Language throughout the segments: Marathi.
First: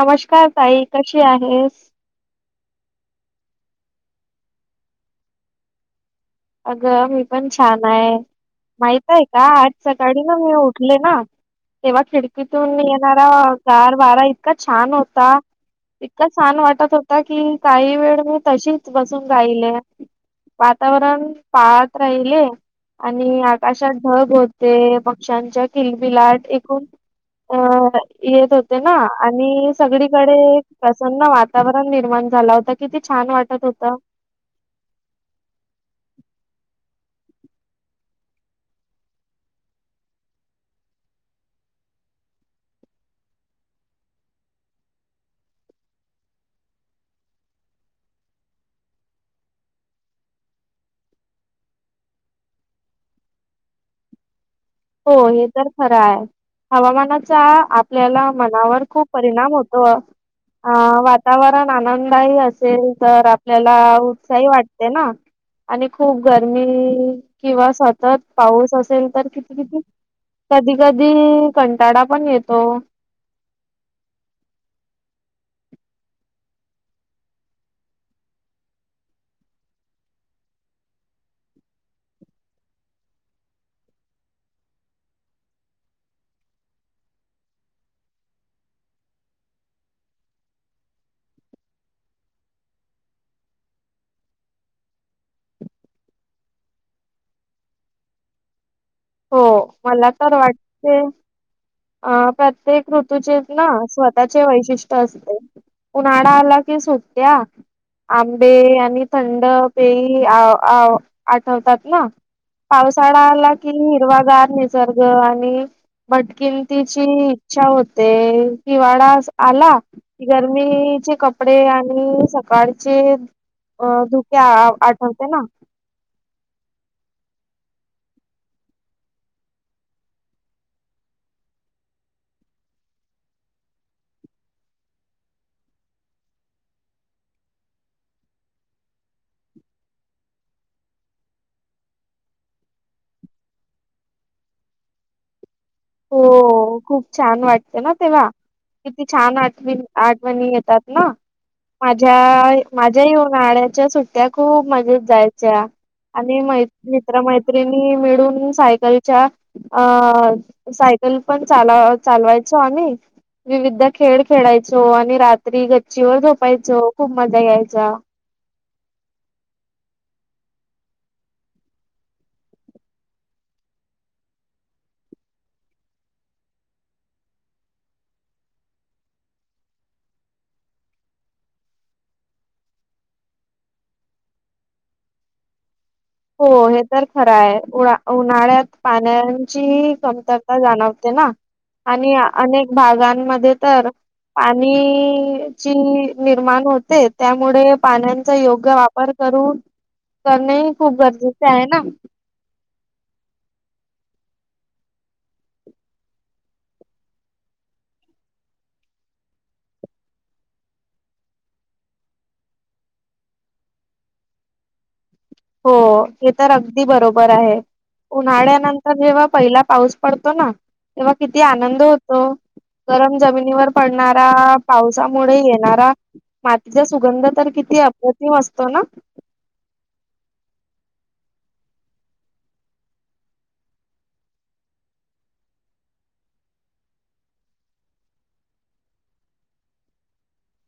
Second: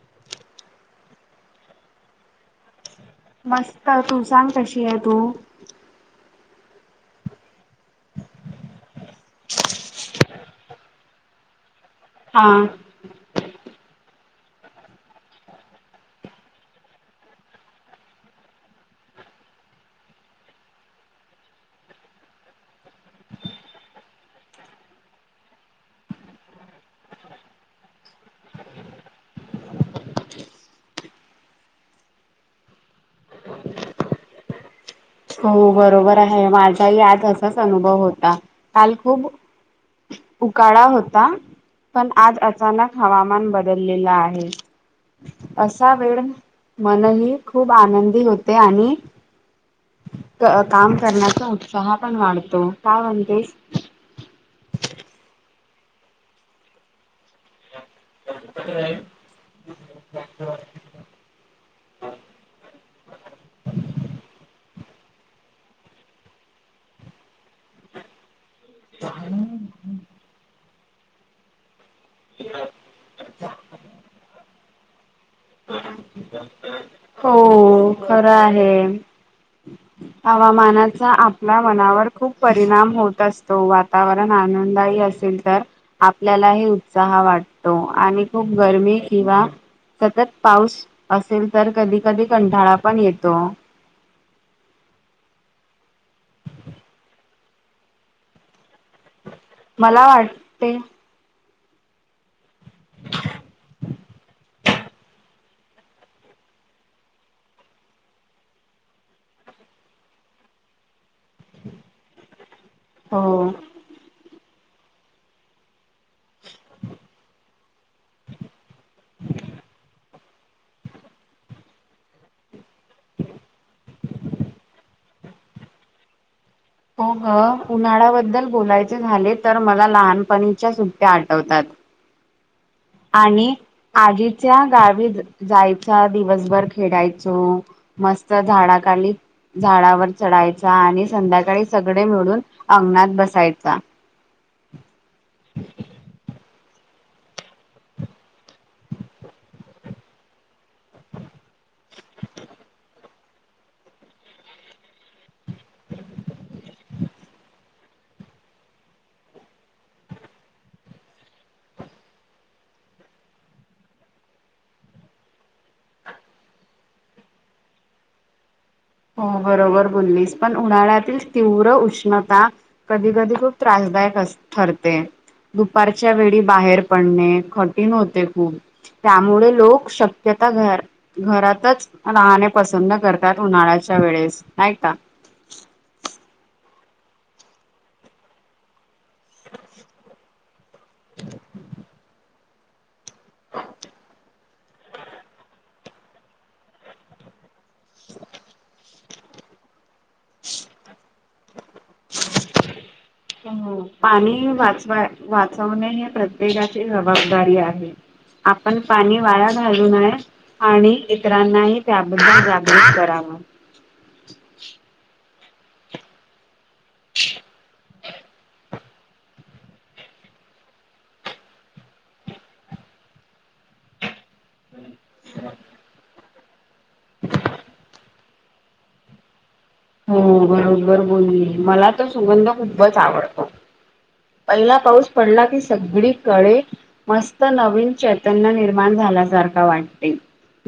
नमस्कार ताई कशी आहेस मस्त तू सांग कशी आहे तू अगं मी पण छान आहे माहितय का आज सकाळी ना मी उठले ना तेव्हा हा खिडकीतून येणारा गार वारा इतका छान होता इतका छान वाटत होता की काही वेळ मी तशीच बसून रायले वातावरण पाळत राहिले आणि आकाशात ढब होते पक्ष्यांच्या किलबिलात एकूण अ येत होते ना आणि सगळीकडे प्रसन्न वातावरण निर्माण झाला होता किती छान वाटत होत ह हो बरोबर आहे माझाही आत असाच अनुभव होता काल खूप उकाळाा होता पण आज अचानक हवामान बदललेलं आहे असा वेळ मनही खूप आनंदी होते आणि काम करण्याचा उत्साह पण वाढतो का म्हणतेस हो हे तर खरं आहे हवामानाचा आपल्याला मनावर खूप परिणाम होतो वातावरण पण आनंदही असेल तर आपल्याला उत्साही वाटते ना आणि खूप गरमी किंवा सतत पाऊस असेल तर किती किती कधी कधी कंटाळाा पण येतो ह हो खरं आहे हवामानाचा आपल्या मनावर खूप परिणाम होत असतो वातावरण आनंदयी अस तर आपल्यालाही उत्साह वाटतो आणि खूप गरमी किंवा सतत पाऊस असेल तर कधी कधी कंटाळा पण येतो हो मला तर वाटते अ प्रत्येक ऋतूचे ना स्वतःचे वैशिष्ट्य असते उन्हाळाा आला की सुट्या आंबे आणि थंड पेय आठवतात ना पावसाळा हो आला कि हिरवागार निसर्ग आणि मटकिन इच्छा होते किवाडा आला क गरमीचे कपडे आणि सकाळचे धुक्या आठवते ना भमममत हो उन्हाळ्याबद्दल बोलायचे झाले तर मला लहानपणीच्या सुट्ट्या आठवतात आणि आजीच्या गावी जायच्या दिवसभर खेळायचो मस्त झाडाखाली झाडावर चढायचा आणि संध्याकाळी सगळे मिळून अंगणात बसायचा ह् हो खूप छान वाटतें ना तेव्हा किती छान आठणी आठवणी येतात ना माझ्या माझ्या येऊनळ्याच्या सुट्ट्या खूप मजेत जायच अच्छा आणि मैत्री म्र मैत्रिणी मिळून सायकलच्या अ सायकल पण चाल चालवायचो आणि विविध खेळ खेळायचो आणि रात्री गच्चीवर झोपायचो खूप मजा यायच्या हो बरोबर बोललीस पण उन्हाळ्यातील तीव्र उष्णता कधी कधी खूप त्रास ठरते दुपारच्या वेळी बाहेर पडणे कठीण होते खूप त्यामुळे लोक शक्य घरातच राहणे पसंत करतात उन्हाळ्या अशा वेळेस आहे का हो हे तर खरं आहे उ उन्हाळ्यात पाण्याची कमतरता जाणवते ना आणि अनेक भागांमध्ये तर पाणी ची निर्माण होते त्यामुळे पाण्याचा योग्य वापर करून करणे ह खूप गरजेचे आहे ना पाणी वाचवा वाचवणे हे प्रत्येकाची जबाबदारी आहे आपण पाणी वाया घालू नये आणि इतरांनाही त्याबद्दल जागृत करावं हो हे तर अगदी बरोबर आहे उन्हाळ्यानंतर जेव्हा पहिला पाऊस पडतो ना तेव्हा किती आनंद होतो गरम जमिनीवर पडणारा पावसामुळे येणारा मातीचा सुगंध तर किती अप्रतिम असतो ना हो बरोबर बोलली मला तर सुगंध खूपच आवडतो पहिला पाऊस पडला की सगळी कळे मस्त नवीन चैतन्य निर्माण झा झाला सारखा वाटते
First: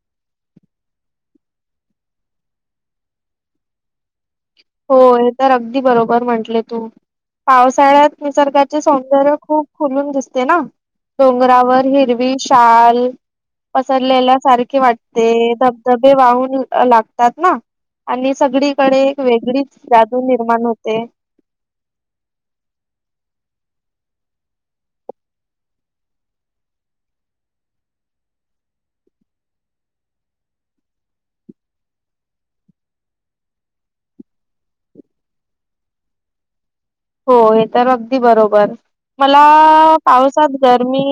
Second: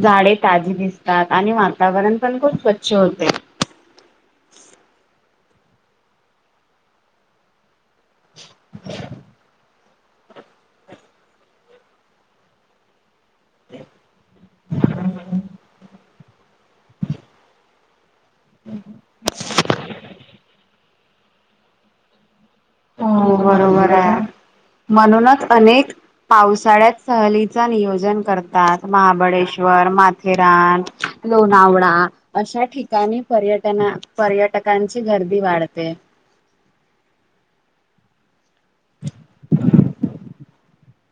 झाडे ताजी दिसतात आणि वातावरण पण खूप स्वच्छ होते हो हे तर अगदी बरोबर म्हंटले तू पास शाळात निसर्गाचे सौंदर्य खूप खुलून दिसते ना डोंगरावर हिरवी शाल पसरलेला सारखे वाटते धबधबे वाहून लागतात ना आणि सगळीकडे एक वेगळीच जादू निर्माण होते हो बरोबर आहे म्हणूनच अनेक पावसाळ्यात सहलीच नियोजन करतात महाबळेश्वर माथेरान लोणावळा अशा ठिकाणी पर्यटना पर्यटकांची गर्दी वाढते हो हे तर अगदी बरोबर मला पावसात गरमी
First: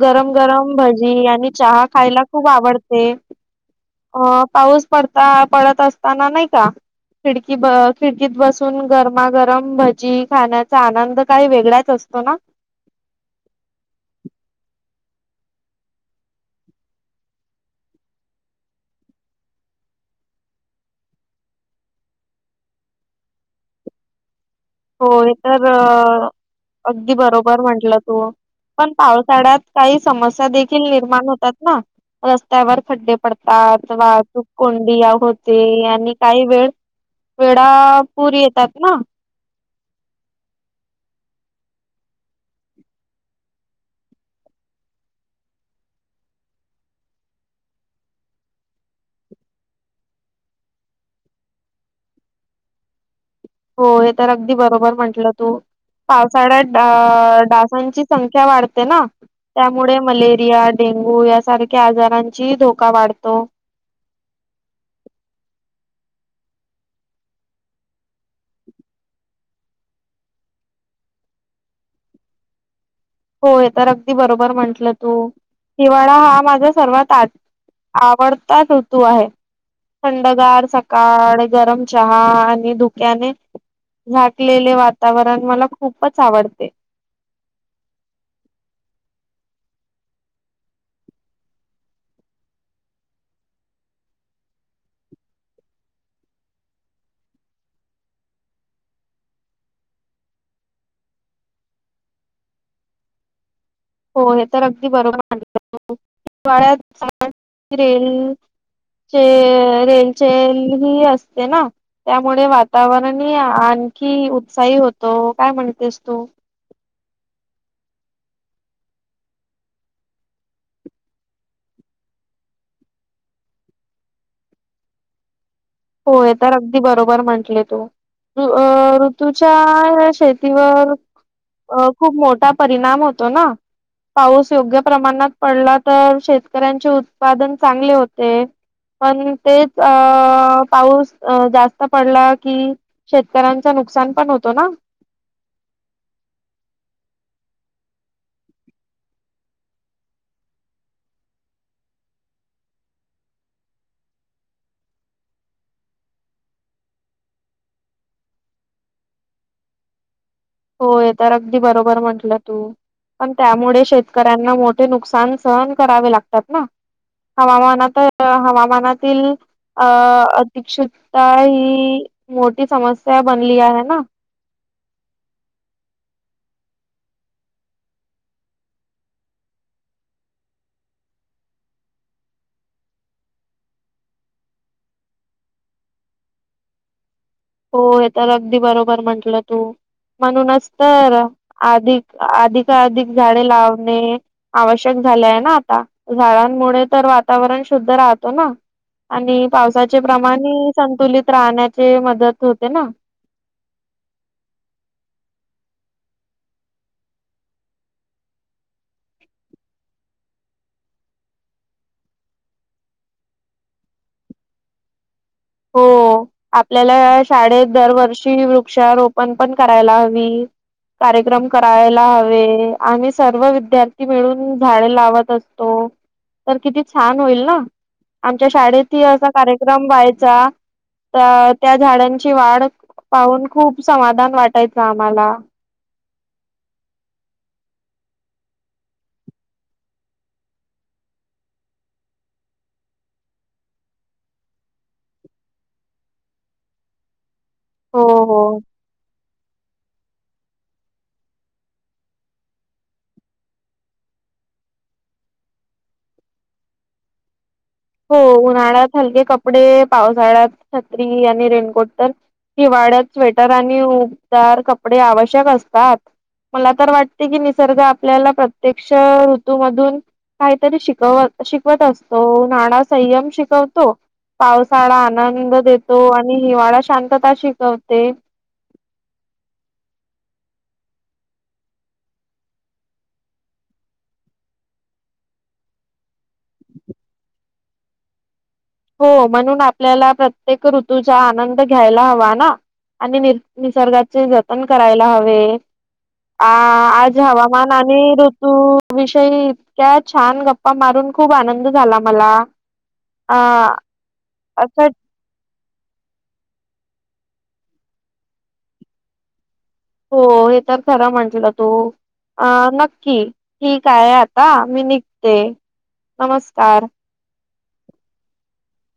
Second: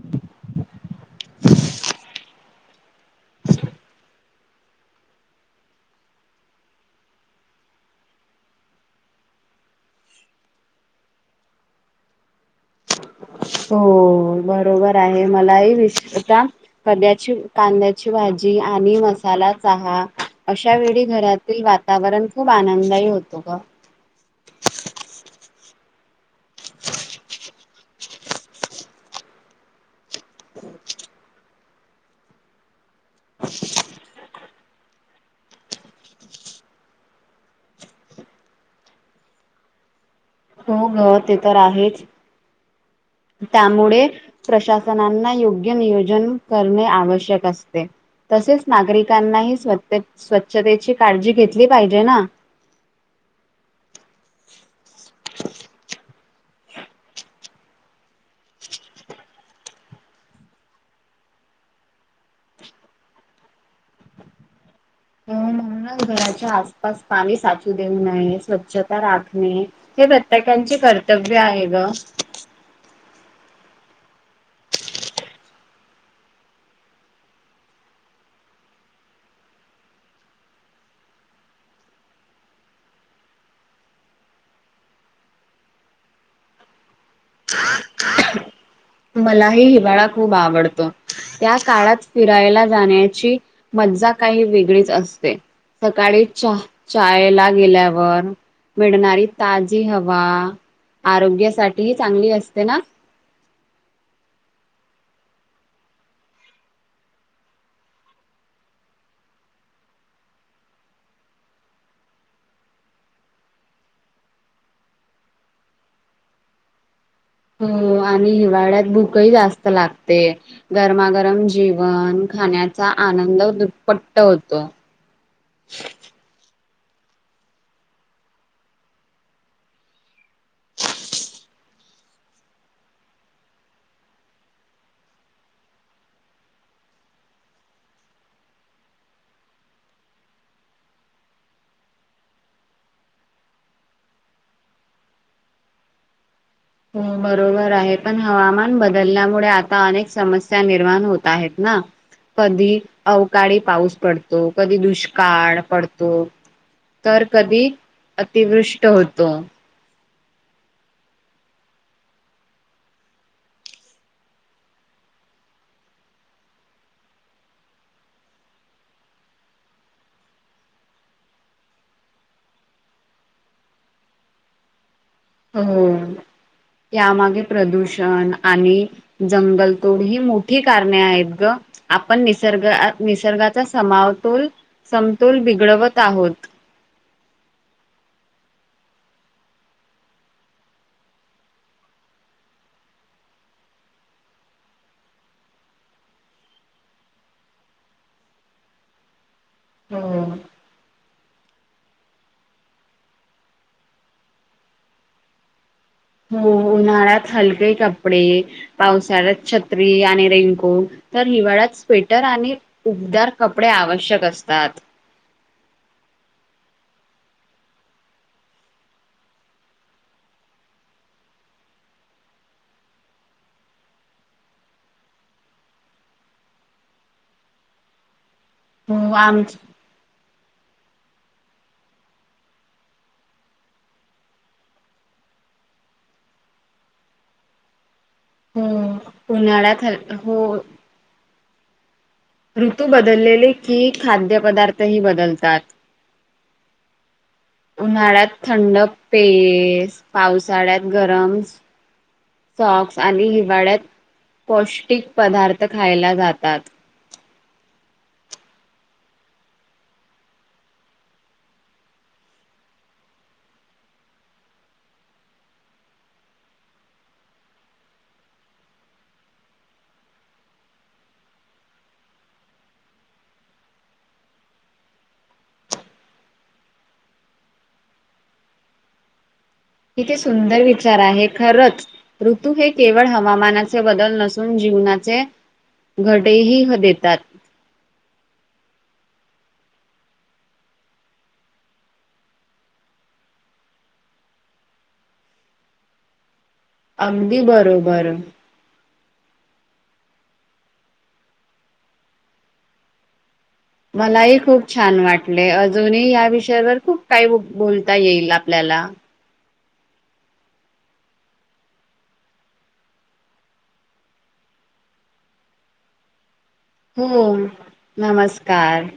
गरम गरम भजी आणि चहा खायला खूप खूप आवडते अ पाऊस पडता पडत असताना नाही का खिडकी ब खिडकीत बसून गरमागरम भजी खाण्याचा आनंद काही वेगळाच असतो ना हो बरोबर आहे मलाही विसता कद्याची कांद्याची भाजी आणि मसाला चहा अशा वेळी घरातील वातावरण खूप आनंदायी होतो ग [inaudible] हो हे तर अगदी बरोबर म्हंटलं तू पण पावसाळ्यात काही समस्या देखील निर्माण होतात ना रस्त्यावर खड्डे पडतात वाहतूक कोंडीया होते आणि काही वेळ वेडा पुर येतात ना हो ग ते तर आहेच त्यामुळे प्रशासनांना योग्य नियोजन करणे आवश्यक असते तसेच नागरिकांनाही स्व स्वच्छतेची काळजी घेतली पाहिजे ना [inaudible] हो हे तर अगदी बरोबर म्हंटलं तू पावसाळ्यात डासांची संख्या वाढते ना त्यामुळे मलेरिया डेंगु डेंगु याारख्या आजाराची धोका वाढतो हम्म घराच्या आसपास पाणी साचू देऊ नये स्वच्छता राखणे हे प्रत्येका कर्तव्य आहे ग होय तर अगदी बरोबर म्हंटलं तु हिवाळा हा माझा सर्वात आज आवडता ऋतू आहे थंडगार सकाळ गरम चहा आणि धुक्याने झाकलेले वातावरण मला खूपच आवडते मलाही हिवाळा खूप आवडतो त्या काळात फिरायला जाण्याची मजा काही वेगळीच असते सकाळी चायला गेल्यावर मिळणारी ताजी हवा आरोग्यासाठी ह चांगली असते ना हो हे तर अगदी बरोबर हवाळ्यात [unintelligible] चे रेनचेन ही असते ना त्यामुळे वातावरणने आणखी उत्साही होतो काय म्हणतेस तू ह [inaudible] हो आणि हिवाळ्यात भूकही जास्त लागते गरमागरम जेवन खाण्याचा आनंद दुपपट्ट होतो होय तर अगदी बरोबर म्हंटले तू अ ऋतूच्या शेतीवर अ खूप मोठा परिणाम होतो ना पाऊस योग्य प्रमाणात पडला तर शेतकऱ्यांचे उत्पादन चांगले होते पण तेच अ पाऊस जास्त पडला कि शेतकऱ्यांच नुकसान पण होतो ना [inaudible] हो बरोबर आहे पण हवामान बदलल्यामुळे आता अनेक समस्या निर्माण होत आहेत ना ह कधी अवकाळी पाऊस पडतो कधी दुष्काळ पडतो तर कधी अतिवृष्ट होतो हो य तर अगदी बरोबर म्हंटलं तू पण त्यामुळे शेतकऱ्यांना मोठे नुकसान सहन करावे लागतात ना हवामानात हवामानातील अ अिकक्षुकता ही मोठी समस्या बनली आहे आहे ना हम् यामागे प्रदूषण आणि जंगलतोड ही मोठी कारणे आहेत ग आपण निसर्ग निसर्गाचा समावतोल समतोल बिघडवत आहोत [inaudible] हो आ तर अगदी बरोबर म्हटलं तू म्हणूनच तर अधिक अधिकधिक झाडे लावणे आवश्यक झाय ना आता झाडांमुळे तर वातावरण शुद्ध राहतो ना आणि पावसाचे हो. प्रमाणे संतुलित राहण्याचे मदत होत ना हो उन्हाळ्यात हलके कपडे पावसाळ्यात छत्री आणि रेनको तर हिवाळ्यात स्वेटर आणि उबदार कपडे आवश्यक असतात हो आपल्याला शाळेत दरवर्षी वृक्षारोपण पण करायला हवी कार्यक्रम करायला हवे आम्ही सर्व विद्यार्थी मिळून झाडे लावत असतो तर किती छान होईल ना आमच्या शाळेतही हो असा आम कार्यक्रम व्हायचा अ त्या झाडांची वाढ पाहून खूप समाधान वाटायचं आम्हाला हो उन्हाळ्यात हो ऋतू बदललेले की खाद्यपदार्थही बदलतात हो उन्हाळ्यात हो. थंड पेस पावसाळ्यात गरम सॉक्स आली वाढत पौष्टिक पदार्थ खायला जातात हो उन्हाळ्यात हलके कपडे पावसाळ्यात छत्री आणि रेनकोट तर हिवाळ्यात स्वेटर आणि उबदार कपडे आवश्यक असतात मला तर वाटते की निसर्ग आपल्याला प्रत्यक्ष ऋतूमधून काहीतरी शिकवत शिकवत असतो नाड संयम शिकवतो पावसाळा आनंद देतो आणि हिवाळा शांतता शिकवते [inaudible] कि सुंदर विचार आहे खरच ऋतू हे केवळ हवामानाचे बदल नसून जीवनात घटही देतात हो म्हणून आपल्याला प्रत्येक ऋतूचा आनंद घ्यायला हवा ना आणि नि निसर्गाचे जतन करायला हवे अ आज अगदी हवामान बरोबर. आणि ऋतू विषयी इतक्या छान गप्पा मारून खूप आनंद झाला मला अ मलाही खूप असं छान वाटले जुनी या विषयावर खूप काही बोलता येईल आपल्याला हो हे तर खर म्हटलं तो अ नक्की ठीक आहे आता मी निघते नमस्कार हो नमस्कार